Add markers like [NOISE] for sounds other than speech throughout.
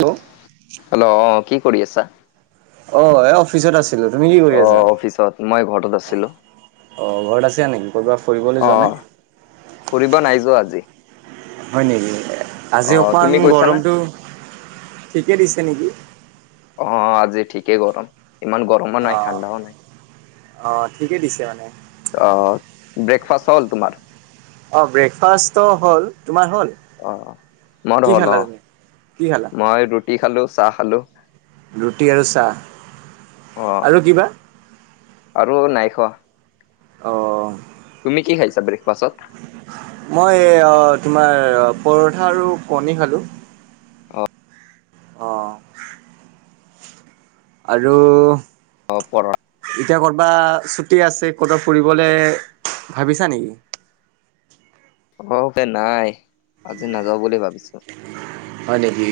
Hello hello আহ কি কৰি আছা? অ, এই অফিচত আছিলো, তুমি কি কৰি আছা অ' অফিচত মই ঘৰত আছিলো। অ'? ঘৰ আছা নকি? অ, ফুৰিব নাই যোৱা আজি। হয়, নেকি আজি অ' অকমান তুমি গৈছা না? গৰমতটো ঠিকে দিছে নেকি। অ, আজি ঠিকেই গৰম, ইমান গৰমো অ নাই, ঠাণ্ডাও নাই। অ, ঠিকে দিছে মানে। অ, ব্ৰেকফাাসষ্ট হ'ল তোমাৰ। অ, ব্ৰেকফাষ্ট হ'ল। তোমাৰ হ'ল অ, কি মইতহল খালা অ, তুমি কি খালা মই ৰুটি খালো, চাহ খালো। ৰুটি আৰু চাহ অ' আৰু কিবা আৰু নাই খোৱা। অ'। তুমি কি খাইছা ব্ৰেকফাষ্টত? মই অ, তোমাৰ পৰঠা আৰু কণী, খালো। অ'। অ'। আৰু অ পৰঠা। এতিয়া কৰবা আছে ক'ত ফুৰিবলৈ ভাবিছা নেকি? অকে নাই আজি নাযাওঁ বুলি ভাবিছো। হয়, নেকি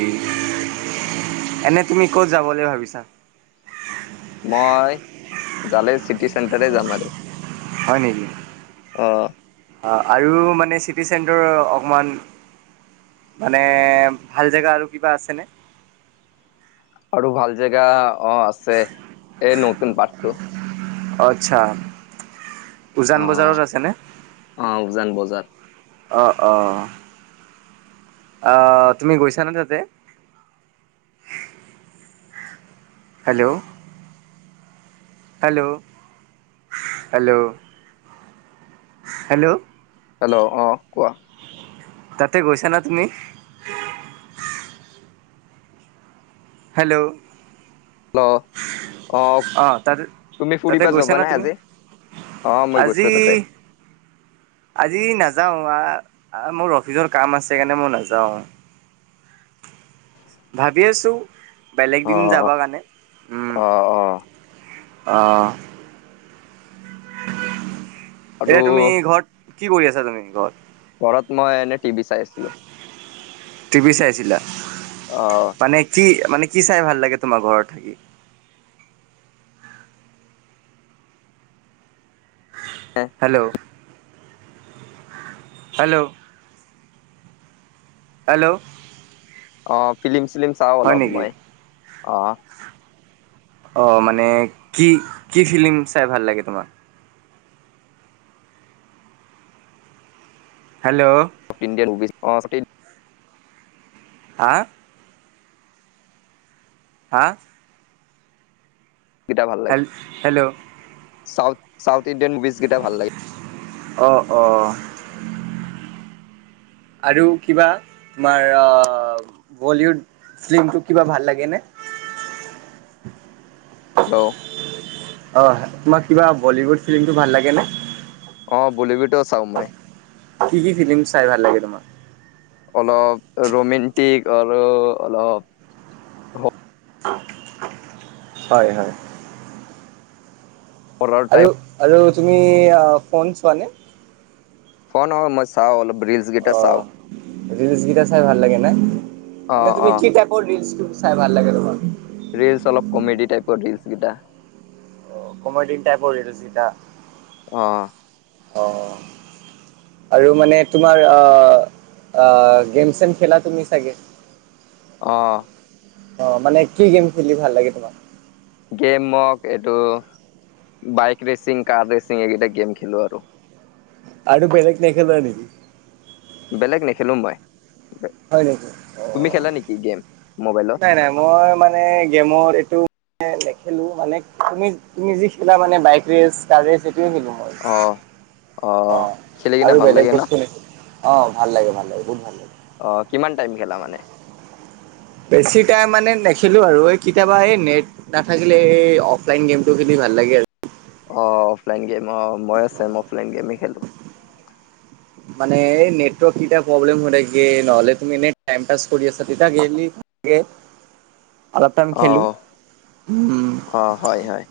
এনে তুমি কত যাবলৈ ভাবিছা। মই জালে চিটি চেণ্টাৰে যাম আৰু। হয়, নেকি। অ' আৰু মানে চিটি চেণ্টৰৰ অকণমান মানে ভাল জেগা আৰু কিবা আছেনে? আৰু ভাল জেগা অ আছে। এই নতুন পাৰ্কটো। অ আচ্ছা। উজান বজাৰত অ', আছেনে? অ', উজান বজাৰ। অঁ অঁ। আহ তুমি গৈছানে তাতে? Hello. Hello. Hello. Hello. Hello. অ কোৱা। তাতে গৈছা না তুমি? হেল্ল'। হেল্ল'আহ অ' তাতে তুমি তাতে ফুৰিবা গৈছা যাবা না নাই তুমি? আজি? আহ মই আজি গৈছো তাতে। আজি নাযাও, আহ মোৰ অফিচৰ কাম আছে সেইকাৰণে মই নাযাও। ভাবি আছো বেলেগ দিন যাব অ', কাৰণে। উম। অ', অ', আহ। আৰু এতিয়া তুমি ঘৰত কি কৰি আছা তুমি ঘৰত? ঘৰত মই এনে টিভি চাই আছিলো। টিপি আ। অ', মানে কি মানে কি চাই ভাল লাগে তোমাৰ ঘৰত থাকি? হেল্ল'। হেল্ল'। হেল্ল'। আহ ফিলিম-চিলিম চাওঁ হয় অলপ নেকি? মই। আহ, অ মানে কি কি ফিল্ম চাই ভাল লাগে তোমাৰ? হেল্ল'। ইণ্ডিয়ান [UNINTELLIGIBLE] হা? হা? কেইটা হেল-হেল্ল'! চাউথ-চাউথ ইণ্ডিয়ান মুভিছকেইটা ভাল লাগে। অ অ। আৰু কিবা তোমাৰ অ বলিউড ফ্লিমটোক কিবা ভাল লাগে নে? হেল্ল'। অ তোমাক কিবা বলীউড ফিলিমটো ভাল লাগে নে? অ বলউটো চাও মই। কি কি ফিলিম চাই ভাল লাগে তোমাৰ? অলপ ৰোমেণ্টিক আৰু অলপ হয় হয়। হৰৰ আৰু টাইপ আৰু তুমি ফোন চোৱানে? [UNINTELLIGIBLE] মই চাও অলপ ৰিলচ কেইটা অ চাওঁ ৰিলচ কেইটা চাই ভাল লাগে না? অ', এনে তুমি অ', কি টাইপ ৰিলচ চাই ভাল লাগে তোমা ৰিলচ অলপ কমেডি টাইপৰ ৰিলচ কেইটা। কমেডিন টাইপ ৰিলচ কেইটা আহ। অ আৰু মানে তোমাৰ আহ অ গেম-চেম খেলেল তুমি চাগে? আহ। অ, মানে কি গেম খেলি ভাল লাগে, তোমাৰ? গেমক এইটো বাইক ৰৰেচিং, কাৰ ৰেচিং, এইকেইটা গেম খেলো আৰু। আৰু বেলেগ নেখেল নেক বেলেগ নেখেলো মই হয় নেকি? তুমি খেলা অ' নেকি গেম? মোবাইলত? নাই, নাই, মই মানে গেমত এইটো নেখেলো মানে তুমি, তুমি, যি খেলা মানে বাইক ৰেচ, কাৰ ৰেচ [UNINTELLIGIBLE] মই অ', অ, খেলি কিনে আৰু ভাল বেলেগ লাগে ন? বস্তু নেছিলি অ, ভাল লাগে, ভাল লাগে বহুত ভাল লাগে। অ, কিমান টাইম, গেলা মানে বেছি টাইম মানে নেখেলো আৰু এই কেতিয়াবা এই নেট নাথাকিলে এই অফলাইন গেমটো খেলি নালাগ আহ অফলাইন গেম আহ, মই আ, চ, অফলাইন গেম খেলো। মানে নেটৰ্ক ই, প্ৰব্লেম হৈ, গে, নহলে, তুমি এনোই প, কৰি আছা তেতিয়া গ আলপটাম খেলোঁ। অ', অ', হয় হয়।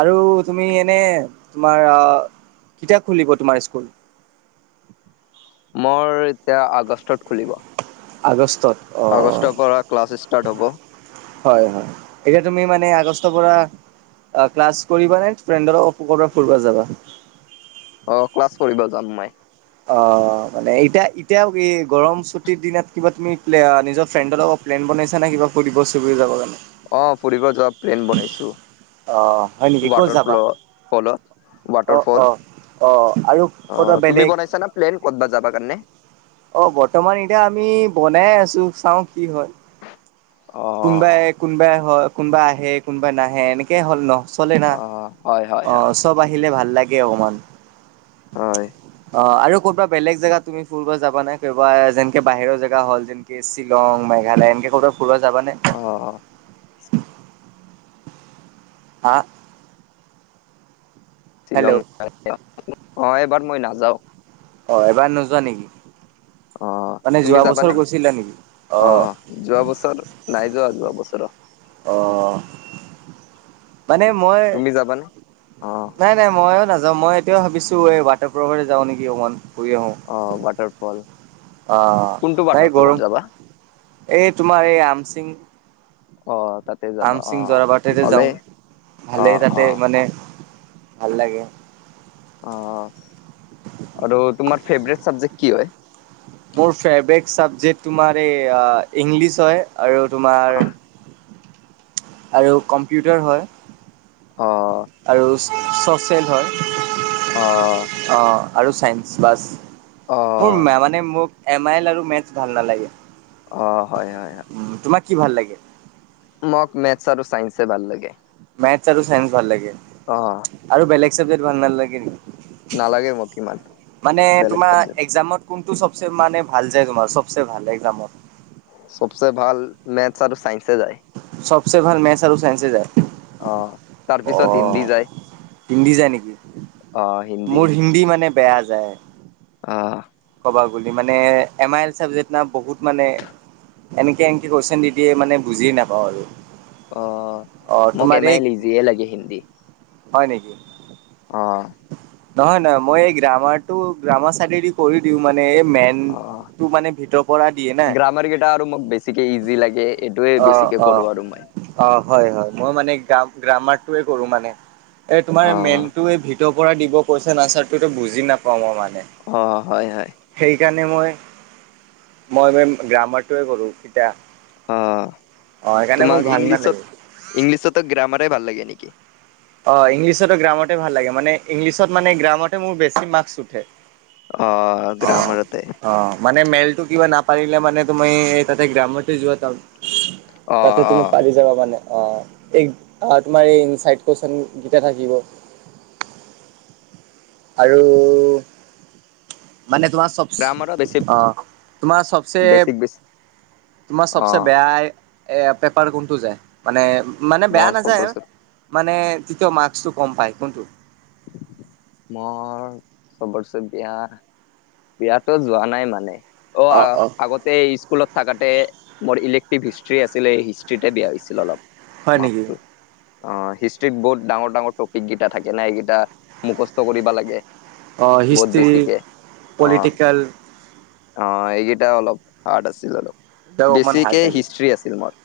আৰু তুমি এনে তোমাৰ আহ কিতাপ খুলি ক তোমাৰ স্কুল? মোৰ এতিয়া আগষ্টত খুলিব। আগষ্টত। অ আগষ্টৰ পৰা ক্লাছ ষ্টাৰ্ট হ'ব। হয়, হয়, এতিয়া তুমি মানে আগষ্টৰ পৰা ক্লাছ কৰিবা নে, ফ্ৰেডৰ ক'ব ফুৰিবা যাবা। ক্লাছ কৰিব যাম মই। অ, মানে এতিয়া, এতিয়াও এই গৰম ছুটিৰ দিনত কিবা তুমি নিজৰ ফ্ৰেণ্ডৰ লগত প্লেন বননিছে নে, কিবা, কৰিব চুৰি যাব কাৰণে। অ, ফুৰিব যোৱা প্লেন বনাইছো, অ' হয় নেকি ক'ত ৱাটাৰ যাবা? ফ্ল, ফলত অ' ৱাটাৰফল অ' অ' আৰু অ, ক'ৰবা তুমি বেলেগ? বনাইছা ন, প্লেন ক'ত বা যাবা কাৰণে। অ, বৰ্তমান এতিয়া আমি বনাই আছো চাও। কি হয়, অ কোনবাই, কোনবাই হয়। কোনোবা আহে, কোনোবা নাহে, এনেকে হ'ল ন, চলে না, অ হয় হয় অ, হয়। চব আহিলে ভাল। ভাল লাগে, অকমান। হয়। অ, ক'ব বেলেগ জেগাত তুমি ফুলব যা নাই কবা যেনকে বাহিৰৰ জেগা হ'ল যেকে শ্বিলং, মেঘালয় এনকে ক'ব ফা যাবানে অ হা? হেল্ল' শ্বিলং, অ, এবাৰ মই নাযাওঁ। অ, এবাৰ নোযোৱা নেকি। অ, মানে যোৱা তুমি বছৰ যাবানে গৈছিলা নেকি অ, যোৱা বছৰ নাই যোৱা, যোৱা বছৰ অ, মানে মই তুমি যাবানে? অ নাই, নাই, মইও নাজানো। মই এতিও ভাবিছো এই বাটৰ প্ৰভৰে যাওঁ নেকি অকণমান। ফুৰি আহো, অ ৱাটাৰ ফল আহ কোনটো নাই ৱাটাৰ ফলত গৰম যাবা? এই, তোমাৰ এই আমচিং অ'। তাতে যাবা আম অ সিং জৰাবাৰাটেতে ভালেই। যাওঁ, অ ভালেই অ তাতে মানে ভাল লাগে। অ, আৰু তোমাৰ ফেভট চাবজেক্ট কি হয়? মোৰ ফেভট চাবজেক্ট তোমাৰ এই, ইংলিছ হয়। আৰু তোমাৰ আহ আৰু কম্পিউটাৰ হয়। অ। চচিয়েল হয়। অ। অ আৰু চাইনচ বাছ। অ মোৰ মানে মোক এম আইল আৰু মেটচ ভাল নালাগে। অ হয় হয় হয়। উম, তোমাক কি ভাল লাগে? মোক মেথছ আৰু চাইন্সে ভাল লাগে। মেথছ আৰু চাইন্স ভাল লাগে। অ। আৰু বেলেগ চাবজেক্ট ভাল নালাগে নেকি? নালাগে মোক ইমান মানে বেলেগ তোমাৰ চাবজেক্ট একজামত কোনটো চবচে মানে ভাল যায় তোমাৰ চবচে ভাল এজামত? চবচে ভাল মেথছ আৰু চাইন্সে যায়। চব ভাল মেথছ আৰু চাইন্স যায়। অ তাৰপিছত অ', হিন্দী যায়। হিন্দী যায় নেকি। অ মোৰ হিন্দী মানে বেয়া যায়। অ। ক'ব মানে এম আই এল চাবজেক্ট বহুত মানে এনেকে এনেকে কৈচম দিদিয়ে মানে বুজি নাপাওঁ আৰু। অ অ', মোক তোমাৰ এম আই এই এল ইজিয়ে লাগে হিন্দী হয় নেকি। অ। নহয় নহয় মই এই গ্ৰামাৰটো গ্ৰামাৰ [UNINTELLIGIBLE] কৰি দিওঁ মানে- মে এই অ মেইনটো মানে ভিতৰ পৰা দিয়ে গ্ৰামাৰ কেইটা আৰু মোক বেছিকে নাই। ইজি লাগে এইটোয়ে অ বেছিকে অ কৰো আৰু মই অ হয় হয় মই মানে গ্ৰামাৰটোৱে কৰো মানে। এ তোমাৰ অ মেনটো এই ভিতৰ পৰা দিব কৈছোম এনচাৰটো বুজি নাপাও মই ম অ হয় হয়। সেইকাৰণে মই মই গ্ৰামাৰটোৱে কৰোঁ এতিয়া। অ তোমাক ইংলিছত নালাগে ইংলিছতো গ্ৰামাৰেই ভাল লাগে নেকি? অ ইংলিছতো গ্ৰামতে ভাল লাগে মানে, ইংলিছত মানে গ্ৰামতে মোৰ বেছি মাৰ্কছ উঠে। অ অ গ্ৰামাৰতে অ মানে মেইনটো কিবা নাপ পাৰিলে মানে তুমি তাতে গ্ৰামতে যোৱা তাম অ তাতে অ তুমি পাৰি যাবা মানে। অ এই তোমাৰ এই ইনচাইড কুৱেশনকেইটা থাকিব। আৰু মানে তোমাৰ চব, গ্ৰামাৰত বেছি অ তোমাৰ চবচে বেছিক বেছি তোমাৰ অ চবচে বেয়া এ পেপাৰ কোনটো যায়, মানে মানে বেয়া মোৰ নাযায় চবৰচে মানে তেতিয়া মাৰ্কচটো কম পায় কোনটো? মই চবৰচে বে, বেয়াতো যোৱা নাই মানে অ আগতে স্কুলত থাকতে, মোৰ ইলেক্টিভ হিষ্ট্ৰি আছিলে হিষ্ট্ৰিতে বেয়া হৈছিল অলপ। হয় নেকি? মাৰ্কটো অ হিষ্ট্ৰত বহুত ডাঙৰ ডাঙৰ টপিক কেইটা থাকে না, এইকেইটা মুখস্থ কৰিব লাগে। বহুত হিষ্ট্ৰী, বেছিকে অ পলিটিকেল, অ এইকেইটা অলপ হাৰ্ড আছিল অলপ, এইবিলাক অকমান হাৰ্ড বেছিকে থাকে হিষ্টষ্ট্ৰি আছিল মোৰ।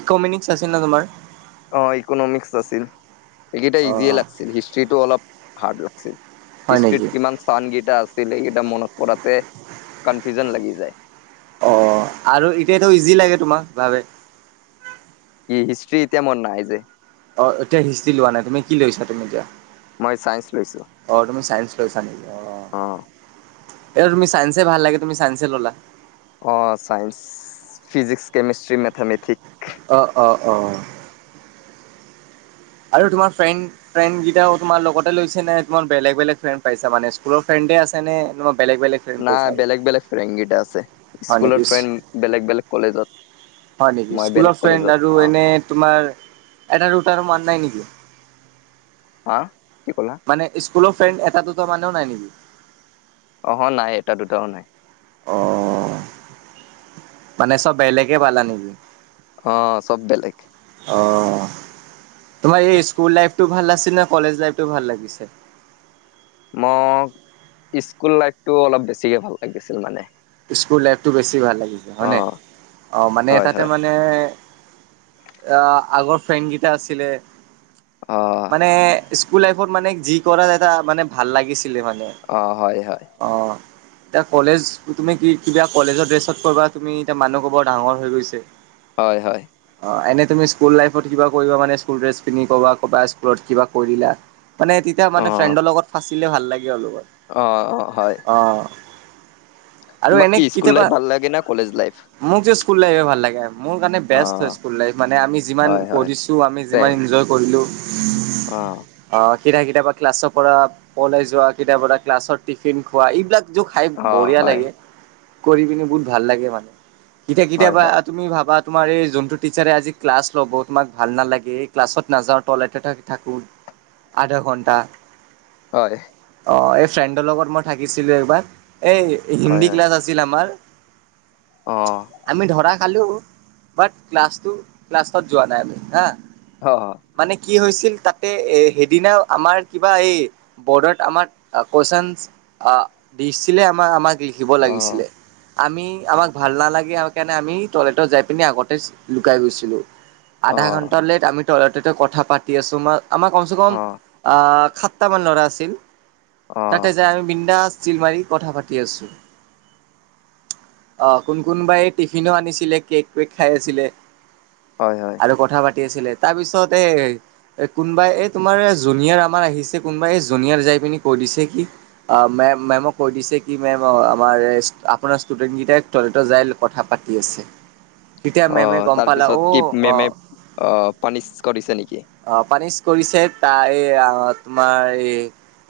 ইকমিনিছ আছিল নে তোমাৰ? অ ইকনমিক্স আছিল। এইকেইটা অ ইজিয়ে লাগিছিল হিষ্ট্ৰিটো অলপ হাৰ্ড লাগছিল। হয় নেকি হিষ্ট্ৰিত কিমান স্থানগেইটা আছে সেইকেইটা মনত কৰাতে কনফিউজন লাগি যায়। অ আৰু এতিয়াতো ইজি লাগে তোমাক ভাবে কি হিষ্ট্ৰি এতিয়া মন নাই যে। অ' এতিয়া হিষ্ট্ৰি লোৱা নাই তুমি, কি লৈছা তুমি এতিয়া? মই চাইন্স লৈছো। অ তুমি লৈছা নেকি অ'? অ'। এ তুমি চাইন্সে ভাল লাগে তুমি চাইন্সে ল'লা। অ' চাইন্স ফিজিক্স, কেমিষ্ট্ৰি, মেথমেথিক। অ'- অ'- অ'। আৰু তোমাৰ ফ্ৰেন্ড ফ্ৰেন্ড কেইটাও তোমাৰ লগতে লৈছে নে? তোমাৰ বেলেগ বেলেগ ফ্ৰেণ্ড পাইছা মানে স্কুলৰ ফ্ৰেন্ড ৱে আছেনে? নাই বেলেগ বেলেগ ফ্ৰেণ্ড কেইটা আছে। হয় নেকি স্কুলৰ ফ্ৰেণ্ড বেলেগ বেলেগ কলেজত। হয় নেকি মই বেলেগ স্কুলৰ ফ্ৰেণ্ড কলেজত আৰু অ এনে তোমাৰ এটা দুটাৰো মন নাই নেকি? হা কি ক'লা? মানে স্কুলৰ ফ্ৰেণ্ড এটা দুটা মানো নাই নেকি? অহ নাই এটা দুটাও নাই। অ'। মানে চব বেলেগে পালা নেকি? অ' চব বেলেগ। অ'। তোমাৰ এই স্কুল লাইফটো ভাল আছিল নে? কলেজ লাইফটো ভাল লাগিছে? মই স্কুল লাইফটো অলপ বেছিকে ভাল লাগিছিল মানে। স্কুল লাইফটো বেছি ভাল লাগিছে হয় অ নে? অ' মানে হয় তাতে হয় মানে। আহ আগৰ ফ্ৰেণ্ড কেইটা আছিলে অ মানে স্কুল লাইফত মানে যি কৰা যায় মানে এটা মানে ভাল লাগিছিলে মানে। অ হয় হয় অ' এতিয়া কলেজ তুমি কি কিবা কলেজৰ ড্ৰেছত পাবা তুমি এতিয়া মানুহ ক'ব বৰ ডাঙৰ হৈ গৈছে। হয়, হয়। অ' এনে তুমি স্কুল লাইফত কিবা কৰিব মানে স্কুল ড্ৰেছ পিন্ধি কবা ক স্কুলত কিবা কৰিলা। মানে তেতিয়া অ মানে ফ্ৰেণ্ডৰ লগত ফাঁচিলে ভাল লাগে অলপ আৰু, অ অ হয় অ'। আৰু তোমাক এনে কি স্কুল কেতিয়াবা লাইফ ভাল লাগে না কলেজ লাইফ মোক যে স্কুল লাইফে ভাল লাগে। মোৰ কাৰণে অ বেষ্ট হয় স্কুল লাইফ মানে আমি যিমান হয় হয় কৰিছোঁ আমি ছেম যিমান এনজয় কৰিলোঁ। অ'। কেতিয়া কেতিয়াবা ক্লাছৰ পৰা পলাই যোৱা, কেতিয়াবা এ ক্লাছৰ টিফিন খোৱা এইবিলাক জোখ অ' হয়। কৰি পিনে বহুত ভাল লাগে মানে। কেতিয়া হয় কেতিয়াবা হয় তুমি ভাবা তোমাৰ এই যোনটো টিচাৰে আজি ক্লাছ ল'ব তোমাক ভাল নালাগে এই ক্লাছত নাযাওঁ টইলেট থাকোঁ আধা ঘণ্টা। হয়। অ' এই ফ্ৰেণ্ডৰ লগত মই থাকিছিলোঁ এইবাৰ, এই হয় হিন্দী হয়। ক্লাছ আছিল আমাৰ অ'। আমি ধৰা খালো বাট ক্লাছটো ক্লাছত যোৱা নাই আমি হা অ'- অ'। মানে কি হৈছিল তাতে এ সেইদিনা আমাৰ কিবা এই বৰ্ডত আমাৰ কুৱেশন আহ দিছিলে আমাৰ আমাক লিখিব অ', লাগিছিলে আমি আমাক ভাল নালাগে কাৰণে আমি টয়লেটত যায় পিনে আগতে লুকাই গৈছিলোঁ। আধা অ', ঘন্টা লেট আমি টয়লেটে কথা পাতি আছোঁ আমাৰ কমচে কম অ', আহ সাতটামান ল'ৰা আছিল তাতে অ', যায় আমি বিন্দাজ চিল মাৰি কথা পাতি আছোঁ। আহ কোন কোনবাই এই টিফিনো আনিছিলে কেক ৱেক খাই আছিলে হয়, হয়, আৰু কথা পাতি আছিলে। তাৰপিছত এই কোনোবাই এই তোমাৰ জুনিয়ৰ আমাৰ আহিছে কোনোবাই এই জুনিয়ৰ যায় পিনে কৈ দিছে কি মেমোক কৈ দিছে কি মেম আমাৰ আপোনাৰ ষ্টুডেন্ট কেইটাই তলেটত যাই কথা পাতি আছে। তেতিয়া অ, মেমে গম পালা অ তাৰপিছত কি মেমে অ, পানিচ কৰিছে নেকি। অ, পানিচ কৰিছে, তাই এই তোমাৰ এই,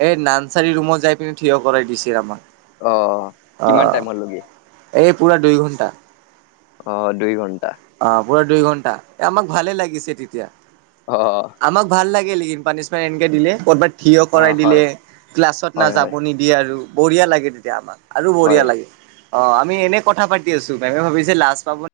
এই, নাৰ্চাৰী ৰুমত যাই পি, থিয়, কৰাই দিছে। অ, কিমান টাইমত লে? এই পুৰা দুই ঘণ্টা। অ, দুই ঘণ্টা। অ, পুৰা দুই ঘন্টা আমাক ভালে লাগিছে, তেতিয়া অ', আমাক ভাল লাগ পানিচমেণ্ট এনেকে দিলে কৰ'ৰবাত থিয় কৰাই অ', দিলে, হয়, ক্লাছত না হয়, হয়, যাব নিদিয়ে আৰু। বঢ়িয়া লাগে, তেতিয়া আমাক আৰু বঢ়িয়া হয়। লাগে। অ, আমি এনে কথা পাতি আছো, প্ৰমে ভাবিছে লাজ পাব।